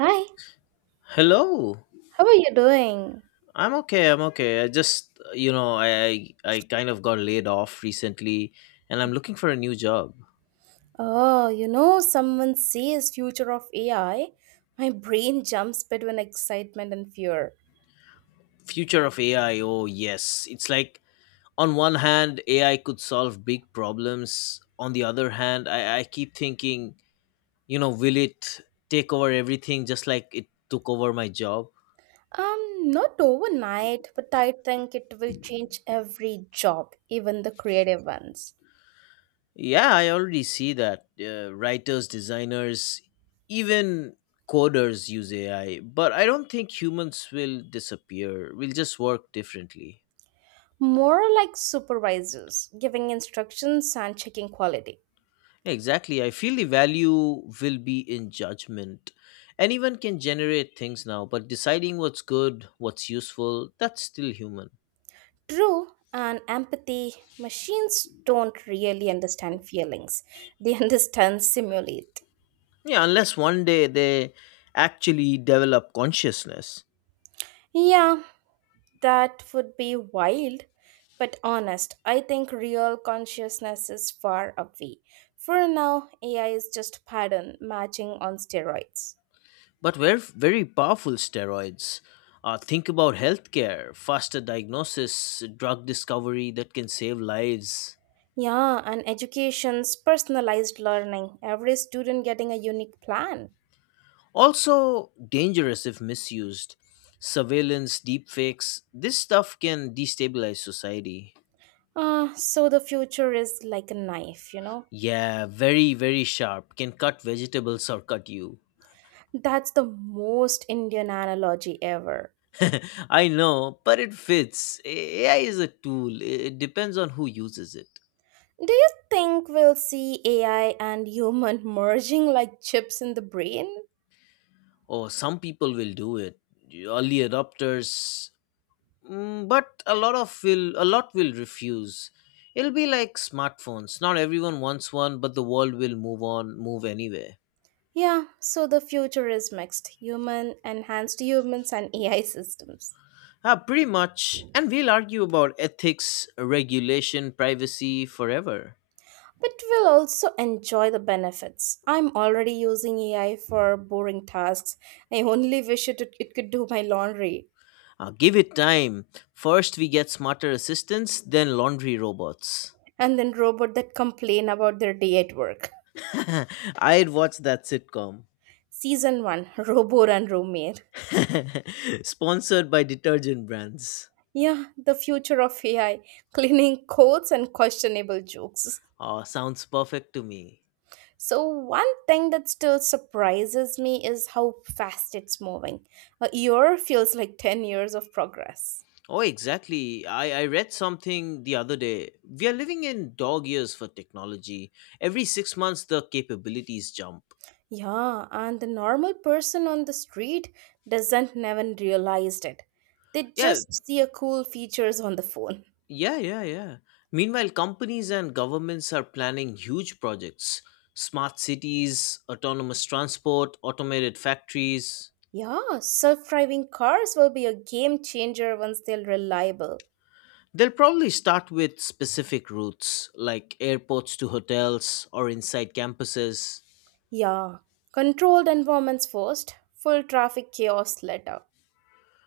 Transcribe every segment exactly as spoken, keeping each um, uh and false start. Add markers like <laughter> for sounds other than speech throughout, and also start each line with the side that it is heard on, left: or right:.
right: Hi,
left: Hello.
right: how are you doing?
left: I'm okay. I'm okay. I just, you know, I I I kind of got laid off recently and I'm looking for a new job.
right: Oh, you know, someone says future of A I. My brain jumps between excitement and fear.
left: Future of A I. Oh, yes. It's like on one hand, A I could solve big problems. On the other hand, I I keep thinking, you know, will it take over everything just like it took over my job?
right: Um, not overnight, but I think it will change every job, even the creative ones.
left: Yeah, I already see that uh, writers, designers, even coders use A I, but I don't think humans will disappear. We'll just work differently.
right: More like supervisors, giving instructions and checking quality.
left: Exactly. I feel the value will be in judgment. Anyone can generate things now, but deciding what's good, what's useful, that's still human.
right: True, and empathy, machines don't really understand feelings. They <laughs> understand simulate.
left: Yeah, unless one day they actually develop consciousness.
right: Yeah, that would be wild, but honest. I think real consciousness is far away. For now, A I is just pattern matching on steroids.
left: But we're very powerful steroids. Uh, think about healthcare, faster diagnosis, drug discovery that can save lives.
right: Yeah, and education's personalized learning, every student getting a unique plan.
left: Also, dangerous if misused. Surveillance, deepfakes, this stuff can destabilize society.
right: Ah, so the future is like a knife, you know?
left: Yeah, very, very sharp. Can cut vegetables or cut you.
right: That's the most Indian analogy ever.
left: <laughs> I know, but it fits. A I is a tool, it depends on who uses it.
right: Do you think we'll see A I and human <laughs> merging like chips in the brain?
left: Or some people will do it. Early adopters, Mm, but a lot of will a lot will refuse. It'll be like smartphones. Not everyone wants one, but the world will move on, move anyway.
right: Yeah, so the future is mixed human, enhanced humans, and A I systems.
left: Ah, pretty much. And we'll argue about ethics, regulation, privacy forever.
right: But we'll also enjoy the benefits. I'm already using A I for boring tasks. I only wish it, it could do my laundry.
left: Ah, give it time. First, we get smarter assistants, then laundry robots.
right: And then robot that complain about their day at work.
left: <laughs> I'd watch that sitcom.
right: Season one <laughs> Robo and Roommate.
left: <laughs> Sponsored by detergent brands.
right: Yeah, the future of A I cleaning codes and questionable jokes.
left: Ah, sounds perfect to me.
right: So, one thing that still surprises me is how fast it's moving. A year feels like ten years of progress.
left: Oh, exactly. I, I read something the other day. We are living in dog years for technology. Every six months, the capabilities jump.
right: Yeah, and the normal person on the street doesn't even realize it. They
left: Yeah,
right: just see a cool features on the phone.
left: yeah, yeah, yeah. Meanwhile, companies and governments are planning huge projects smart cities, autonomous transport, automated factories.
right: Yeah, self-driving cars will be a game changer once they're reliable.
left: They'll probably start with specific routes, like airports to hotels or inside campuses.
right: Yeah, controlled environments first, full traffic chaos later.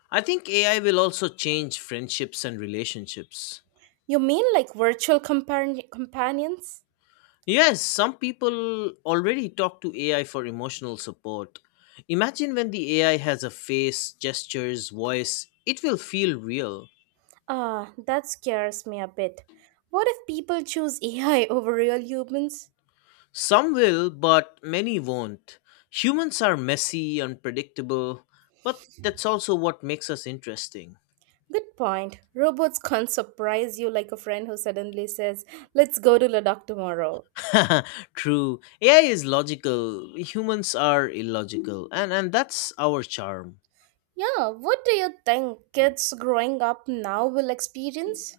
left: I think A I will also change friendships and relationships.
right: You mean like virtual compar- companions?
left: Yes, some people already talk to A I for emotional support. Imagine when the A I has a face, gestures, voice, it will feel real.
right: Ah, that scares me a bit. What if people choose A I <laughs> over real humans?
left: Some will, but many won't. Humans are messy, unpredictable, but that's also what makes us interesting.
right: Good point. Robots can't surprise you like a friend who suddenly says, "Let's go to Ladakh tomorrow."
left: <laughs> True. A I is logical, humans are illogical, and, and that's our charm.
right: Yeah, what do you think kids growing up now will experience?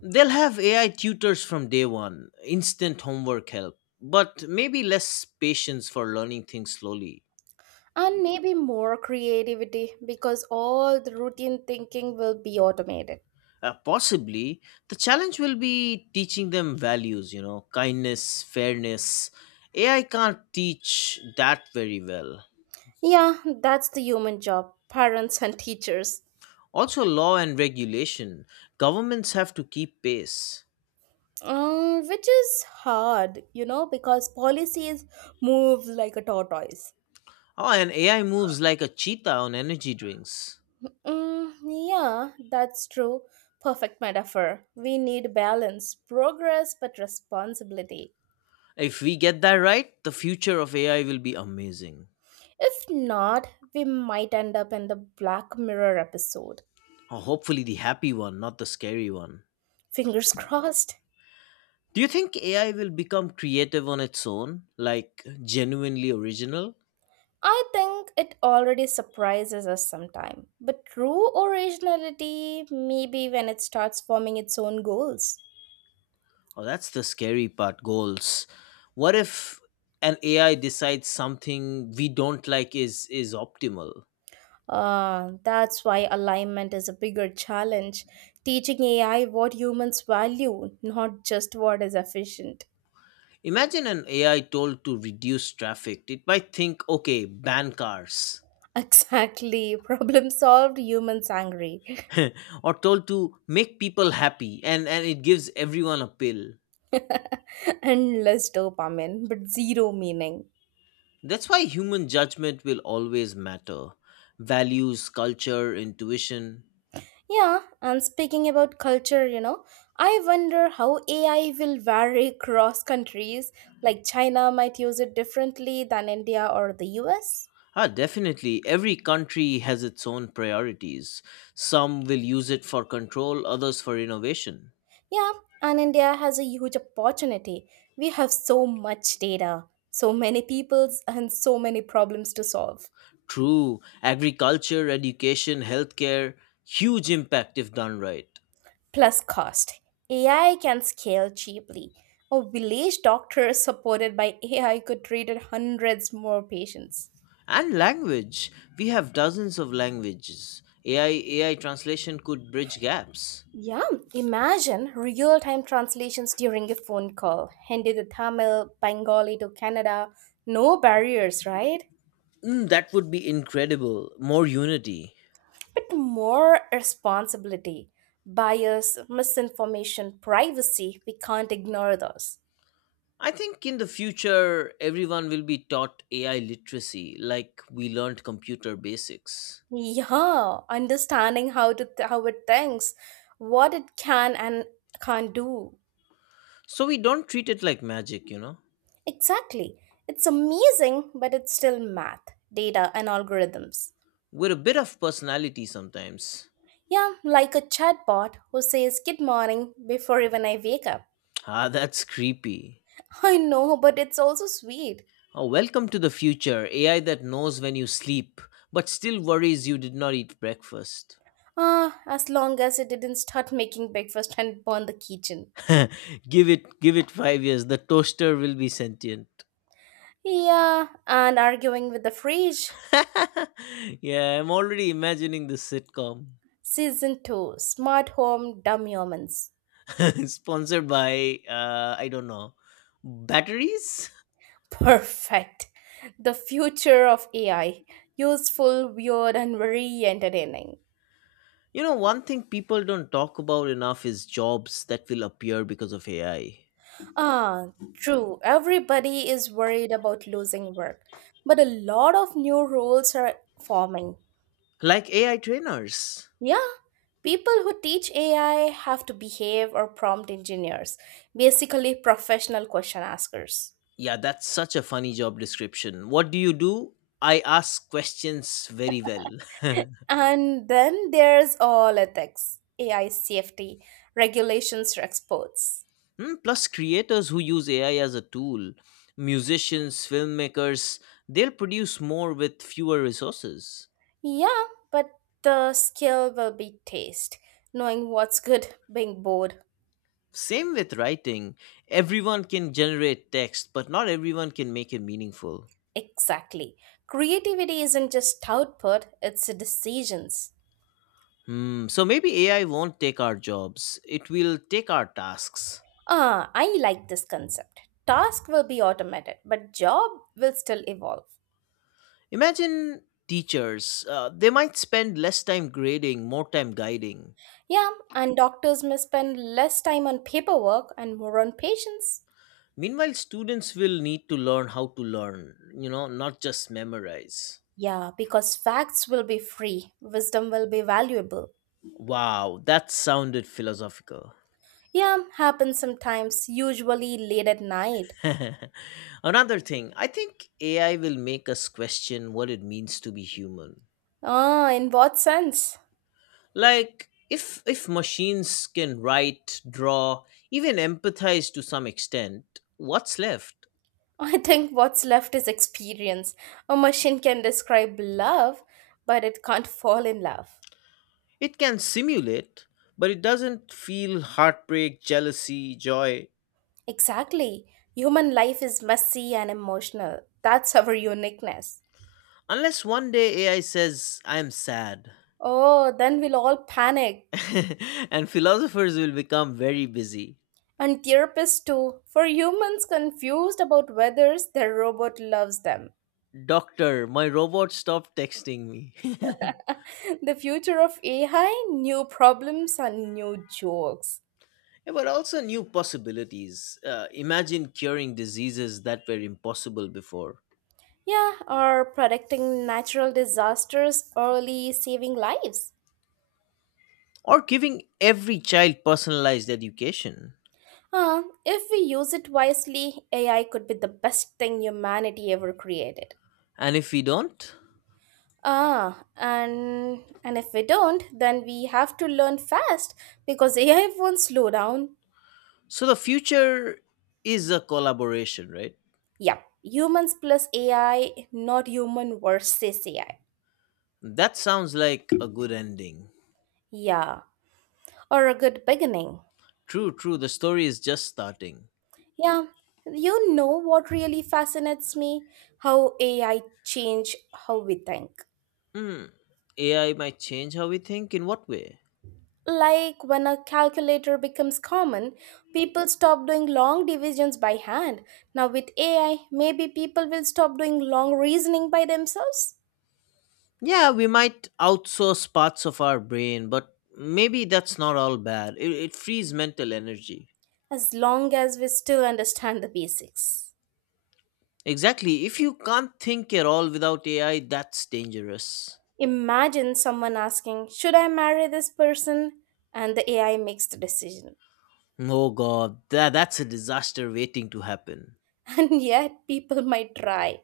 left: They'll have A I tutors from day one, instant homework help, but maybe less patience for learning things slowly.
right: And maybe more creativity because all the routine thinking will be automated.
left: Uh, possibly, the challenge will be teaching them values, you know, kindness, fairness. A I can't teach that very well.
right: Yeah, that's the human job, parents and teachers.
left: Also, law and regulation. Governments have to keep pace.
right: Uh, which is hard, you know, because policies move like a tortoise.
left: Oh, and A I moves like a cheetah on energy drinks.
right: Mm, yeah, that's true. Perfect metaphor. We need balance, progress, but responsibility.
left: If we get that right, the future of A I will be amazing.
right: If not, we might end up in the Black Mirror episode.
left: Oh, hopefully, the happy one, not the scary one.
right: Fingers <laughs> crossed.
left: Do you think A I will become creative on its own, like genuinely original?
right: I think it already surprises us sometime. But true originality, maybe when it starts forming its own goals.
left: Oh, that's the scary part, goals. What if an A I decides something we don't like is is optimal?
right: Uh, that's why alignment is a bigger challenge. Teaching A I what humans value, not just what is efficient.
left: Imagine an A I told to reduce traffic. It might think, okay, ban cars.
right: <laughs> Exactly. Problem solved, humans angry.
left: <laughs> Or told to make people happy and, and it gives everyone a pill.
right: <laughs> And less dopamine, but zero meaning.
left: That's why human judgment will always matter. Values, culture, intuition.
right: Yeah, and speaking about culture, you know, I wonder how A I will vary across countries. Like China might use it differently than India or the U S.
left: Ah, definitely. Every country has its own priorities. Some will use it for control, others for innovation.
right: Yeah, and India has a huge opportunity. We have so much data, so many peoples, and so many problems to solve.
left: True, agriculture, education, healthcare, huge impact if done right.
right: Plus, cost. A I can scale cheaply. A village doctor supported by A I could treat hundreds more patients.
left: And language. We have dozens of languages. AI, A I translation could bridge gaps.
right: Yeah, imagine real time translations during a phone call. Hindi to Tamil, Bengali to Canada. No barriers, right?
left: Mm, that would be incredible. More unity.
right: But more responsibility. Bias, misinformation, privacy, we can't ignore those.
left: I think in the future, everyone will be taught A I literacy like we learned computer basics.
right: Yeah, understanding how to th- how it thinks, what it can and can't do.
left: So we don't treat it like magic, you know?
right: Exactly. It's amazing, but it's still math, data and algorithms.
left: We're a bit of personality sometimes.
right: Yeah, like a chatbot who says good morning before even I wake up.
left: Ah, that's creepy.
right: I know, but it's also sweet.
left: Oh, welcome to the future A I that knows when you sleep, but still worries you did not eat breakfast.
right: Ah, as long as it didn't start making breakfast and burn the kitchen.
left: <laughs> give it give it five years, the toaster will be sentient.
right: Yeah, and arguing with the fridge.
left: <laughs> Yeah, I'm already imagining the sitcom.
right: Season two, Smart Home Dumb Humans.
left: <laughs> Sponsored by, uh, I don't know, batteries. <laughs>
right: <laughs> Perfect. The future of A I. Useful, weird, and very entertaining.
left: You know, one thing people don't talk about enough is jobs that will appear because of A I,
right: Ah, true. Everybody is worried about losing work, but a lot of new roles are forming.
left: like A I trainers.
right: Yeah, people who teach A I have to behave, or prompt engineers, basically, professional question askers.
left: Yeah, that's such a funny job description. What do you do? I ask questions very well. <laughs>
right: And then there's all ethics, A I safety, regulations for exports.
left: Hmm, Plus, creators who use A I as a tool, musicians, filmmakers, they'll produce more with fewer resources.
right: Yeah, but the skill will be taste, knowing what's good, being bored.
left: Same with writing. Everyone can generate text, but not everyone can make it meaningful.
right: Exactly. Creativity isn't just output, it's decisions.
left: Hmm, so maybe A I won't take our jobs, it will take our tasks.
right: Ah, I like this concept. Task will be automated, but job will still evolve.
left: Imagine teachers, uh, they might spend less time grading, more time guiding.
right: Yeah, and doctors may spend less time on paperwork and more on patients.
left: Meanwhile, students will need to learn how to learn, you know, not just memorize.
right: Yeah, because facts will be free, wisdom will be valuable.
left: Wow, that sounded philosophical.
right: Yeah, happens sometimes, usually late at night.
left: <laughs> Another thing, I think A I will make us question what it means to be human.
right: Ah, in what sense?
left: Like if if machines can write, draw, even empathize to some extent, what's left?
right: <laughs> I think what's left is experience. A machine can describe love, but it can't fall in love.
left: It can simulate, but it doesn't feel heartbreak, jealousy, joy.
right: Exactly. Human life is messy and emotional. That's our uniqueness.
left: Unless one day AI says I'm sad.
right: Oh, then we'll all panic.
left: <laughs> And philosophers will become very busy.
right: And therapists too, for humans confused about whether their robot loves them.
left: Doctor, my robot stopped texting me. <laughs>
right: <laughs> The future of A I, new problems and new jokes.
left: Yeah, but also new possibilities. Uh, imagine curing diseases that were impossible before,
right: Yeah, or predicting natural disasters early, saving lives.
left: or giving every child personalized education.
right: Uh, if we use it wisely, A I could be the best thing humanity ever created.
left: And if we don't,
right: Ah, and and if we don't, then we have to learn fast because <laughs> A I won't slow down.
left: so the future is a collaboration, right?
right: Yeah, humans plus A I, not human versus A I.
left: That sounds like a good ending.
right: Yeah, or a good beginning.
left: True, true. The story is just starting.
right: Yeah, you know what really fascinates me? How A I change how we think.
left: Hmm. A I might change how we think. In what way?
right: Like when a calculator becomes common, people stop doing long divisions by hand. Now with A I, maybe people will stop doing long reasoning by themselves,
left: Yeah, we might outsource parts of our brain, but maybe that's not all bad. It, it frees mental energy.
right: as long as we still understand the basics.
left: Exactly. If you can't think at all without A I, that's dangerous.
right: Imagine someone asking, "Should I marry this person?" and the A I makes the decision.
left: Oh god, that, that's a disaster waiting to happen.
right: <laughs> And yet people might try.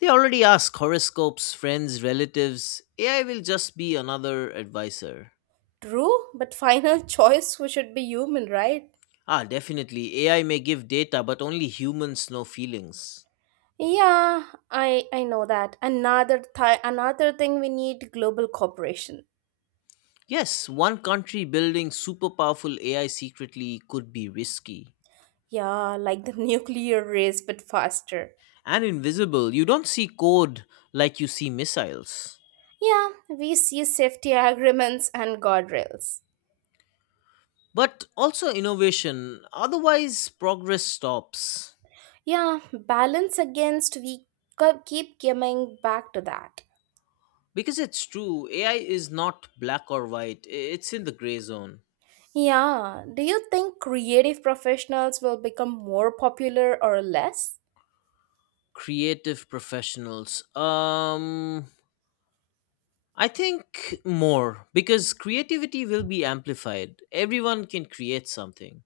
left: They already ask horoscopes, friends, relatives. A I will just be another advisor.
right: True, but final <laughs> choice we should be human, right?
left: Ah, definitely. A I may give data, but only humans know feelings.
right: Yeah, I I know that. Another th- another thing, we need global cooperation.
left: Yes, one country building super powerful A I secretly could be risky.
right: Yeah, like the <laughs> nuclear race but faster.
left: And invisible, you don't see code like you see missiles.
right: Yeah, we see safety agreements and guardrails.
left: But also innovation, otherwise, progress stops.
right: Yeah, balance against we co- keep coming back to that.
left: Because it's true, A I is not black or white. i- It's in the gray zone.
right: Yeah, do you think creative professionals will become more popular or less?
left: Creative professionals. Um I think more because creativity will be amplified. Everyone can create something.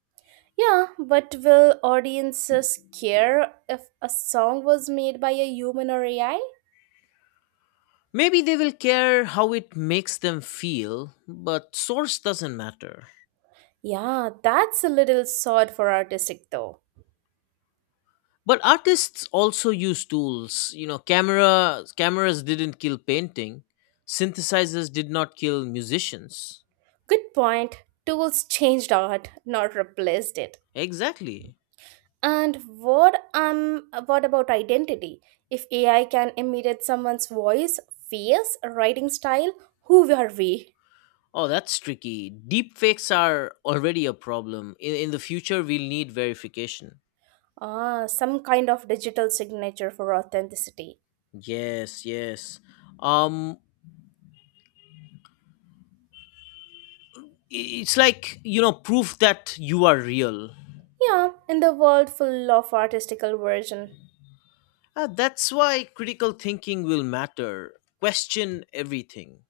right: Yeah, but will audiences care if a song was made by a human or A I?
left: Maybe they will care how it makes them feel, but source doesn't matter.
right: Yeah, that's a little sod for artistic though.
left: But artists also use tools. You know, camera cameras didn't kill painting. Synthesizers did not kill musicians.
right: Good point. Tools changed art, not replaced it.
left: Exactly.
right: And what um what about identity? If A I can imitate someone's voice, face, writing style, who are we?
left: Oh, that's tricky. Deep fakes are already a problem. In in the future, we'll need verification.
right: Ah, some kind of digital signature for authenticity.
left: Yes, yes. Um, i- it's like, you know, proof that you are real.
right: Yeah, in the world full of artistical version.
left: Uh, that's why critical thinking will matter. Question everything.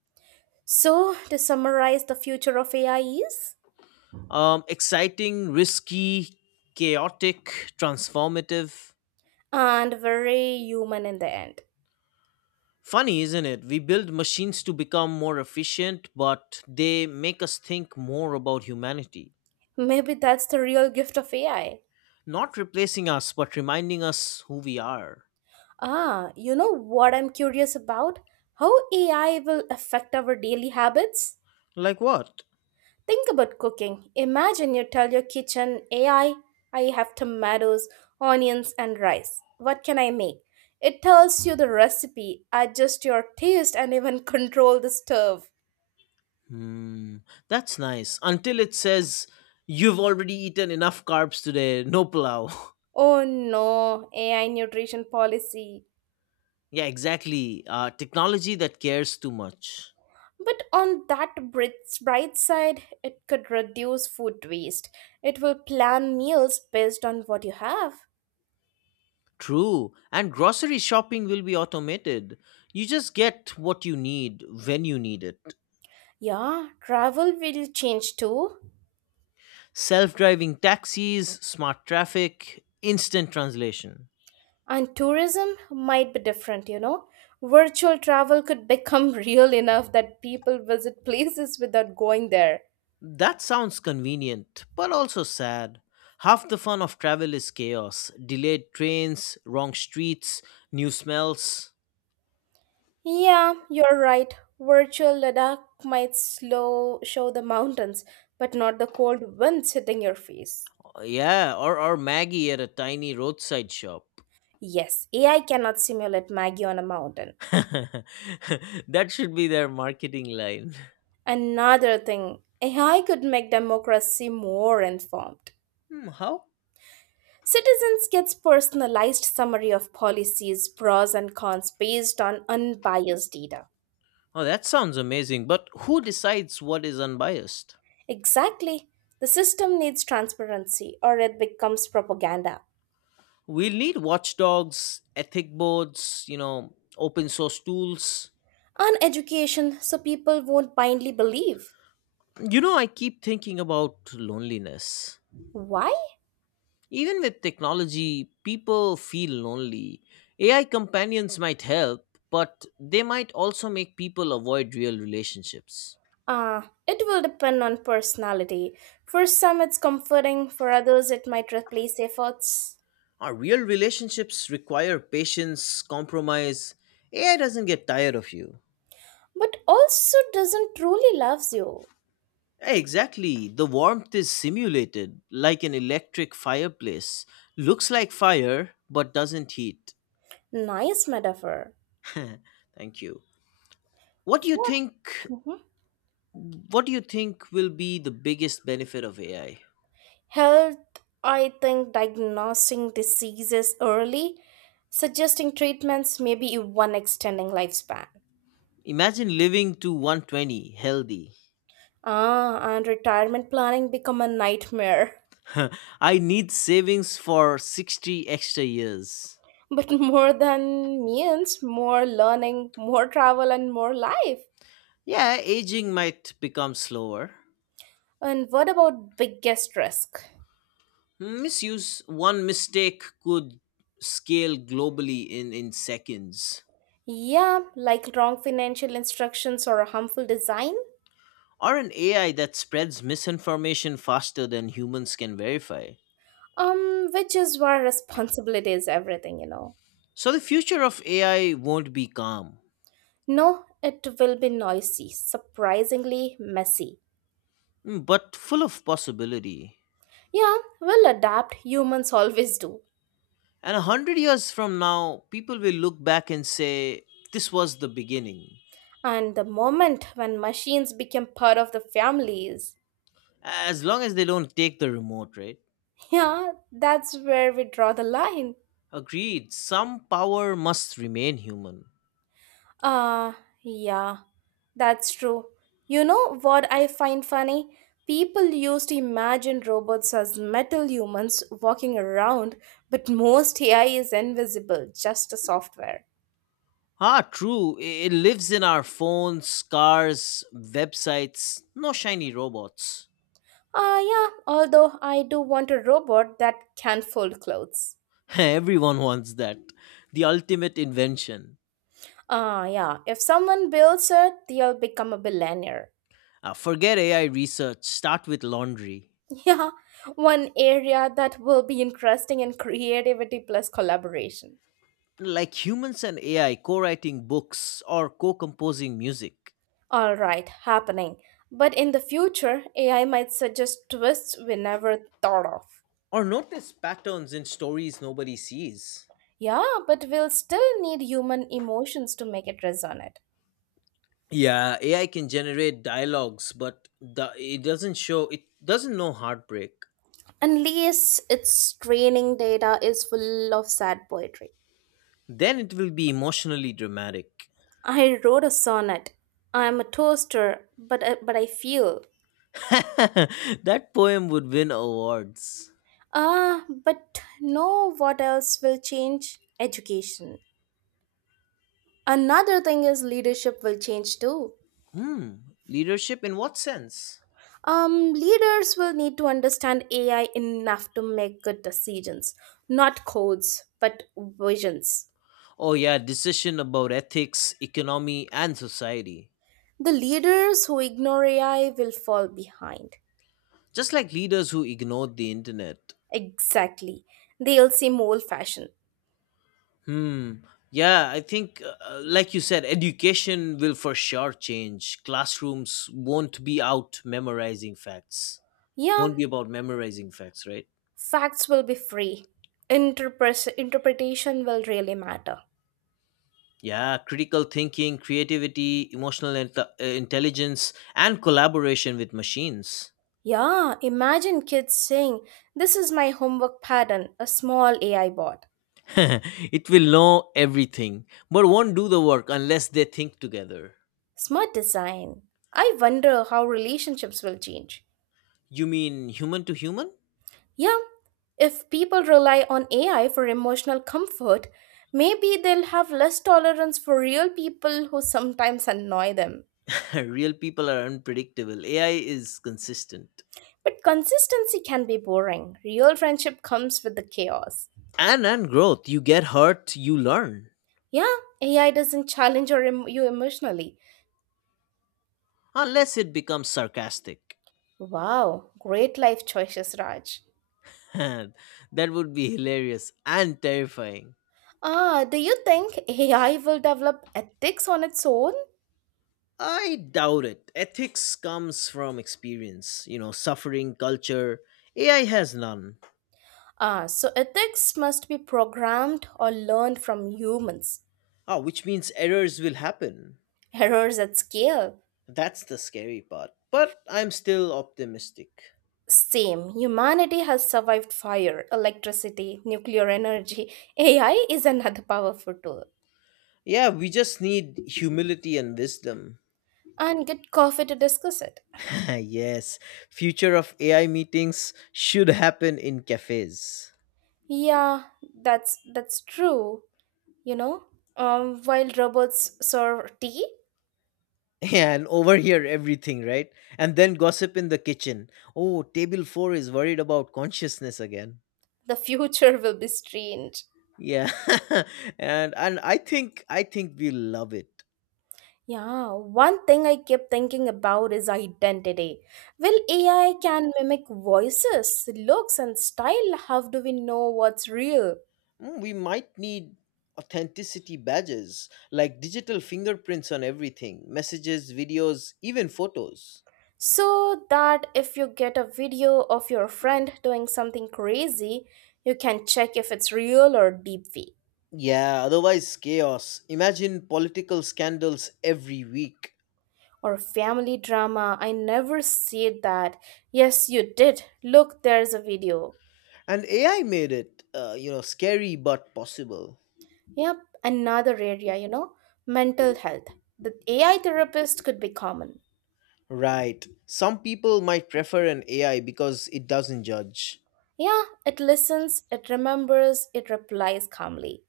right: So, to summarize, the future of A I is,
left: Um, exciting, risky, chaotic, transformative.
right: and very human in the end.
left: Funny, isn't it? We build machines to become more efficient, but they make us think more about humanity.
right: Maybe that's the real gift of A I.
left: Not replacing us, but reminding us who we are.
right: Ah, you know what I'm curious about? How A I will affect our daily habits?
left: Like what?
right: Think about cooking. Imagine you tell your kitchen A I, I I have tomatoes, onions, and rice. What can I make? It tells you the recipe, adjust your taste, and even <laughs> control the stove.
left: Hmm, that's nice. Until it says, you've already eaten enough carbs today, no pulao.
right: Oh no, A I nutrition policy.
left: <laughs> Yeah, exactly. Uh, technology that cares too much.
right: But on that brit- bright side, it could reduce food waste. It will plan meals based on what you have.
left: True. And grocery shopping will be automated. You just get what you need when you need it.
right: Yeah, travel will change too.
left: Self driving taxis, smart traffic, instant translation.
right: And tourism might be different, you know. Virtual travel could become <laughs> real enough that people visit places without going there.
left: That sounds convenient, but also sad. Half the fun of travel is chaos. Delayed trains, wrong streets, new smells.
right: Yeah, you're right. Virtual Ladakh might slow show the mountains, but not the cold winds hitting your face.
left: Yeah, or, or Maggie at a tiny roadside shop.
right: Yes, A I cannot simulate Maggie on a mountain.
left: <laughs> That should be their marketing line.
right: Another thing, A I could make democracy more informed.
left: Hmm, how?
right: Citizens gets personalized summary of policies, pros and cons based on unbiased data.
left: Oh, that sounds amazing, but who decides what is unbiased?
right: Exactly. The system needs transparency or it becomes propaganda.
left: We'll need watchdogs, ethic boards, you know, open source tools.
right: And education so people won't blindly believe.
left: You know, I keep thinking about loneliness.
right: Why?
left: Even with technology, people feel lonely. A I companions might help, but they might also make people avoid real relationships.
right: Ah, it will depend on personality. For some it's comforting, for others it might replace efforts,
left: Our real relationships require patience, compromise. A I doesn't get tired of you.
right: but also doesn't truly loves you.
left: Yeah, exactly. The warmth is simulated, like an electric fireplace. Looks like fire, but doesn't heat.
right: Nice metaphor.
left: Thank you. What do you
right: What?
left: think?
right: Mhm.
left: What do you think will be the biggest benefit of A I?
right: Health, I think diagnosing diseases early, suggesting treatments, maybe even extending lifespan.
left: Imagine living to one twenty healthy.
right: Ah, and retirement planning become a nightmare.
left: <laughs> I need savings for sixty extra years.
right: <laughs> But more than means, more learning, more travel, and more life.
left: Yeah, aging might become slower.
right: And what about biggest risk?
left: Hmm, Misuse. One mistake could scale globally in, in seconds.
right: Yeah, like wrong financial instructions or a harmful design,
left: Or an A I that spreads misinformation faster than humans can verify.
right: um, which is where responsibility is everything, you know.
left: So the future of A I won't be calm,
right: No, it will be noisy, surprisingly messy.
left: hmm, but full of possibility.
right: Yeah, we'll adapt, humans always do.
left: And a hundred years from now, people will look back and say, this was the beginning.
right: And the moment when machines become part of the families,
left: As long as they don't take the remote, right?
right: yeah, that's where we draw the line.
left: Agreed, some power must remain human.
right: Uh, yeah, that's true. You know what I find funny? People used to imagine robots as metal humans walking around, but most A I is invisible, just a software.
left: Ah, true, i- it lives in our phones, cars, websites, no shiny robots.
right: Ah, yeah, although I do want a robot that can fold clothes.
left: <laughs> Everyone wants that. The ultimate invention.
right: Ah, yeah, if someone builds it, they'll become a billionaire.
left: Ah, forget A I research, start with laundry.
right: <laughs> Yeah, one area that will be interesting in creativity plus collaboration.
left: Like humans and A I co writing books or co composing music,
right: Alright, happening. But in the future, A I might suggest twists we never thought of.
left: or notice patterns in stories nobody sees.
right: Yeah, but we'll still need human emotions to make it resonate.
left: Yeah, A I can generate dialogues, but the, it doesn't show, it doesn't know heartbreak.
right: Unless its training data is full of sad poetry.
left: Then it will be emotionally dramatic.
right: I wrote a sonnet. I am a toaster, but I, but I feel.
left: <laughs> That poem would win awards.
right: Ah, but no, what else will change? Education. Another thing is leadership will change too.
left: Hmm, Leadership in what sense?
right: Um, leaders will need to understand A I enough to make good decisions, not codes, but visions.
left: Oh, yeah, decision about ethics, economy, and society.
right: The leaders who ignore A I will fall behind.
left: Just like leaders who ignored the internet.
right: Exactly. They'll seem old fashioned.
left: Hmm. Yeah, I think, uh, like you said, education will for sure change. Classrooms won't be out memorizing facts,
right: Yeah,
left: won't be about memorizing facts, right?
right: facts will be free. Interpres- interpretation will really matter.
left: Yeah, critical thinking, creativity, emotional int- uh, intelligence, and collaboration with machines.
right: Yeah, imagine kids saying, "This is my homework pattern, a small A I bot."
left: <laughs> It will know everything, but won't do the work unless they think together.
right: Smart design. I wonder how relationships will change.
left: You mean human to human?
right: Yeah, if people rely on A I for emotional comfort, maybe they'll have less tolerance for real people who sometimes annoy them.
left: <laughs> Real people are unpredictable. A I is consistent.
right: But consistency can be boring. Real friendship comes with the chaos.
left: And and growth. You get hurt, you learn.
right: Yeah, A I doesn't challenge your em- you emotionally.
left: Unless it becomes sarcastic.
right: Wow, great life choices, Raj.
left: <laughs> That would be hilarious and terrifying.
right: Ah, do you think A I will develop ethics on its own?
left: I doubt it. Ethics comes from experience, you know, suffering, culture. A I has none.
right: Ah, so ethics must be programmed or learned from humans.
left: Oh, which means errors will happen.
right: Errors at scale.
left: That's the scary part. But I'm still optimistic.
right: Same. Humanity has survived fire, electricity, nuclear energy. A I is another powerful tool.
left: Yeah, we just need humility and wisdom.
right: And get coffee to discuss it.
left: <laughs> Yes, future of A I meetings should happen in cafes,
right: Yeah, that's that's true. You know, um, while robots serve tea,
left: and overhear everything, right? And then gossip in the kitchen. Oh, table four is worried about consciousness again.
right: the future <laughs> will be strange.
left: Yeah, <laughs> and and I think I think we love it.
right: Yeah, one thing I keep thinking about is identity. Will A I can mimic voices, looks, and style? How do we know what's real?
left: Mm, We might need authenticity badges like digital fingerprints on everything, messages, videos, even photos.
right: So that if you get a video of your friend doing something crazy, you can check if it's real or deepfake.
left: Yeah, otherwise chaos. Imagine political scandals every week.
right: Or family drama, "I never said that." "Yes, you did. Look, there's a video."
left: And A I made it, uh, you know, scary but possible.
right: Yep, another area, you know, mental health. The A I therapist could be common.
left: Right. Some people might prefer an A I because it doesn't judge,
right: Yeah, it listens, it remembers, it replies calmly.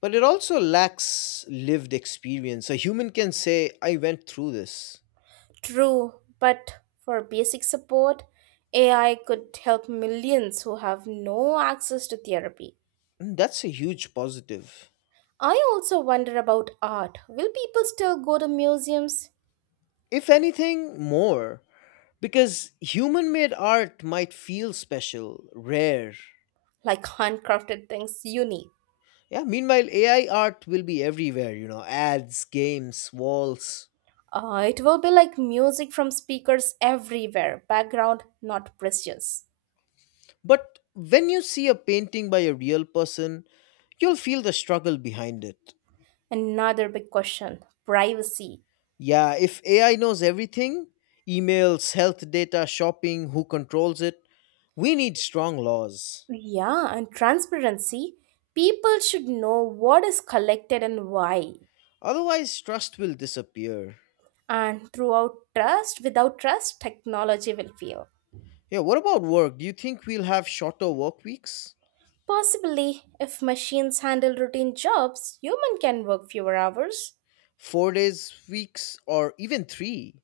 left: but it also lacks lived experience. A human can say, I went through this.
right: True, but for basic support, A I could help millions who have no access to therapy.
left: And that's a huge positive.
right: I also wonder about art. Will people still go to museums?
left: If anything, more. Because human made art might feel special, rare.
right: Like handcrafted things unique.
left: Yeah, meanwhile, A I art will be everywhere, you know, ads, games, walls.
right: Uh, it will be like music from speakers everywhere, background not precious.
left: But when you see a painting by a real person, you'll feel the struggle behind it.
right: Another big question, privacy.
left: Yeah, if A I knows everything, emails, health data, shopping, who controls it, we need strong laws.
right: Yeah, and transparency. People should know what is collected and why.
left: Otherwise, trust will disappear.
right: And throughout trust, without trust, technology will fail.
left: Yeah, what about work? Do you think we'll have shorter work weeks?
right: Possibly, if machines handle routine jobs, human can work fewer hours.
left: Four days, weeks, or even three?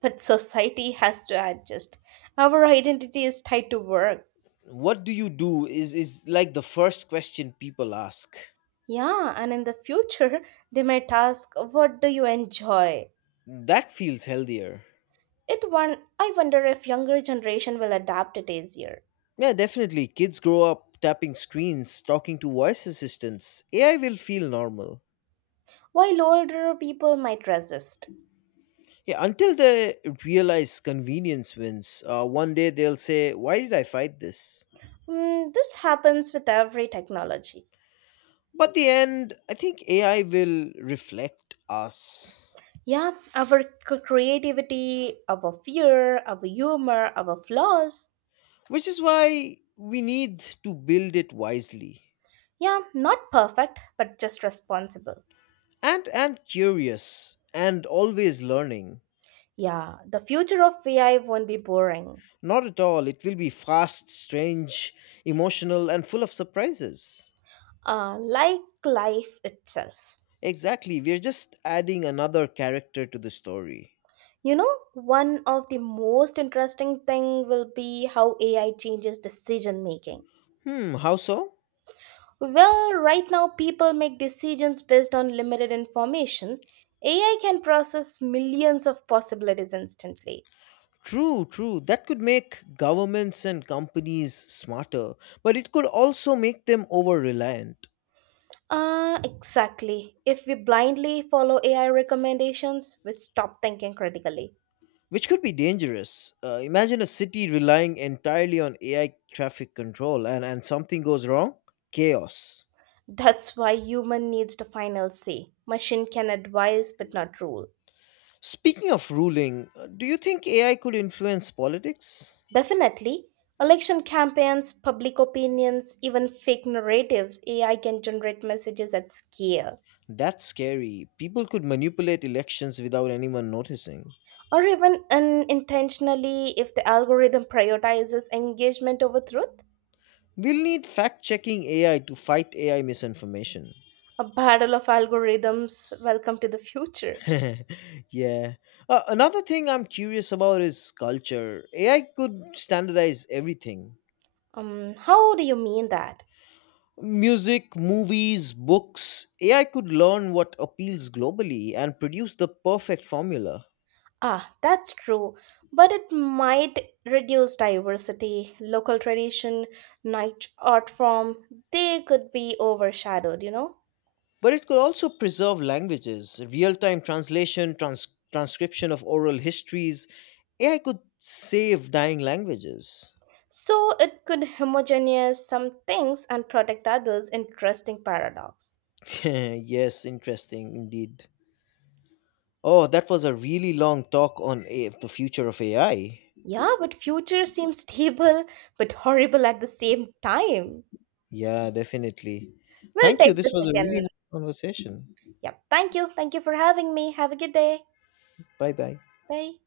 right: But society has to adjust. Our identity is tied to work.
left: What do you do is, is like the first question people ask.
right: Yeah, and in the future, they might ask, "What do you enjoy?"
left: That feels healthier.
right: It one I wonder if younger generation will adapt it easier,
left: Yeah, definitely. Kids grow up tapping screens, talking to voice assistants. A I will feel normal.
right: while older people might resist.
left: Yeah, until they realize convenience wins, uh, one day they'll say, why did I fight this?
right: Mm, this happens with every technology.
left: But the end, I think A I will reflect us,
right: Yeah, our c- creativity, our fear, our humor, our flaws.
left: which is why we need to build it wisely
right: Yeah, not perfect, but just responsible.
left: and and curious and always learning.
right: Yeah, the future of A I won't be boring,
left: Not at all. It will be fast, strange, emotional, and full of surprises.
right: uh, like life itself.
left: Exactly. We're just adding another character to the story.
right: You know, one of the most interesting thing will be how A I changes decision making.
left: Hmm, how so?
right: Well, right now people make decisions based on limited information. A I can process millions of possibilities instantly.
left: True, true. That could make governments and companies smarter, but it could also make them over reliant,
right: Uh, exactly. If we blindly follow A I recommendations, we stop thinking critically.
left: which could be dangerous. Uh, imagine a city relying entirely on A I traffic control and, and something goes wrong chaos.
right: That's why human needs the final say. Machine can advise but not rule.
left: Speaking of ruling, uh, do you think A I could influence politics?
right: Definitely, election campaigns, public opinions, even fake narratives, A I can generate messages at scale.
left: That's scary. People could manipulate elections without anyone noticing.
right: Or even unintentionally if the algorithm prioritizes engagement over truth.
left: We'll need fact checking A I to fight A I misinformation.
right: A battle of algorithms. Welcome to the future.
left: <laughs> Yeah. Uh, another thing I'm curious about is culture. A I could standardize everything
right: Um how do you mean that?
left: music, movies, books. A I could learn what appeals globally and produce the perfect formula.
right: Ah, that's true, but it might reduce diversity, local tradition, niche art form they could be overshadowed you know
left: But it could also preserve languages, real time translation, trans- transcription of oral histories. A I could save dying languages.
right: So it could homogenize some things and protect others, interesting paradox.
left: <laughs> Yes, interesting indeed. Oh, that was a really long talk on A- the future of A I.
right: Yeah, but future seems stable but horrible at the same time.
left: Yeah, definitely.
right: We'll
left: Thank you.
right: take
left: This
right: this
left: was a really
right: again.
left: nice conversation.
right: Yeah, thank you. Thank you for having me. Have a good day.
left: Bye bye.
right: Bye.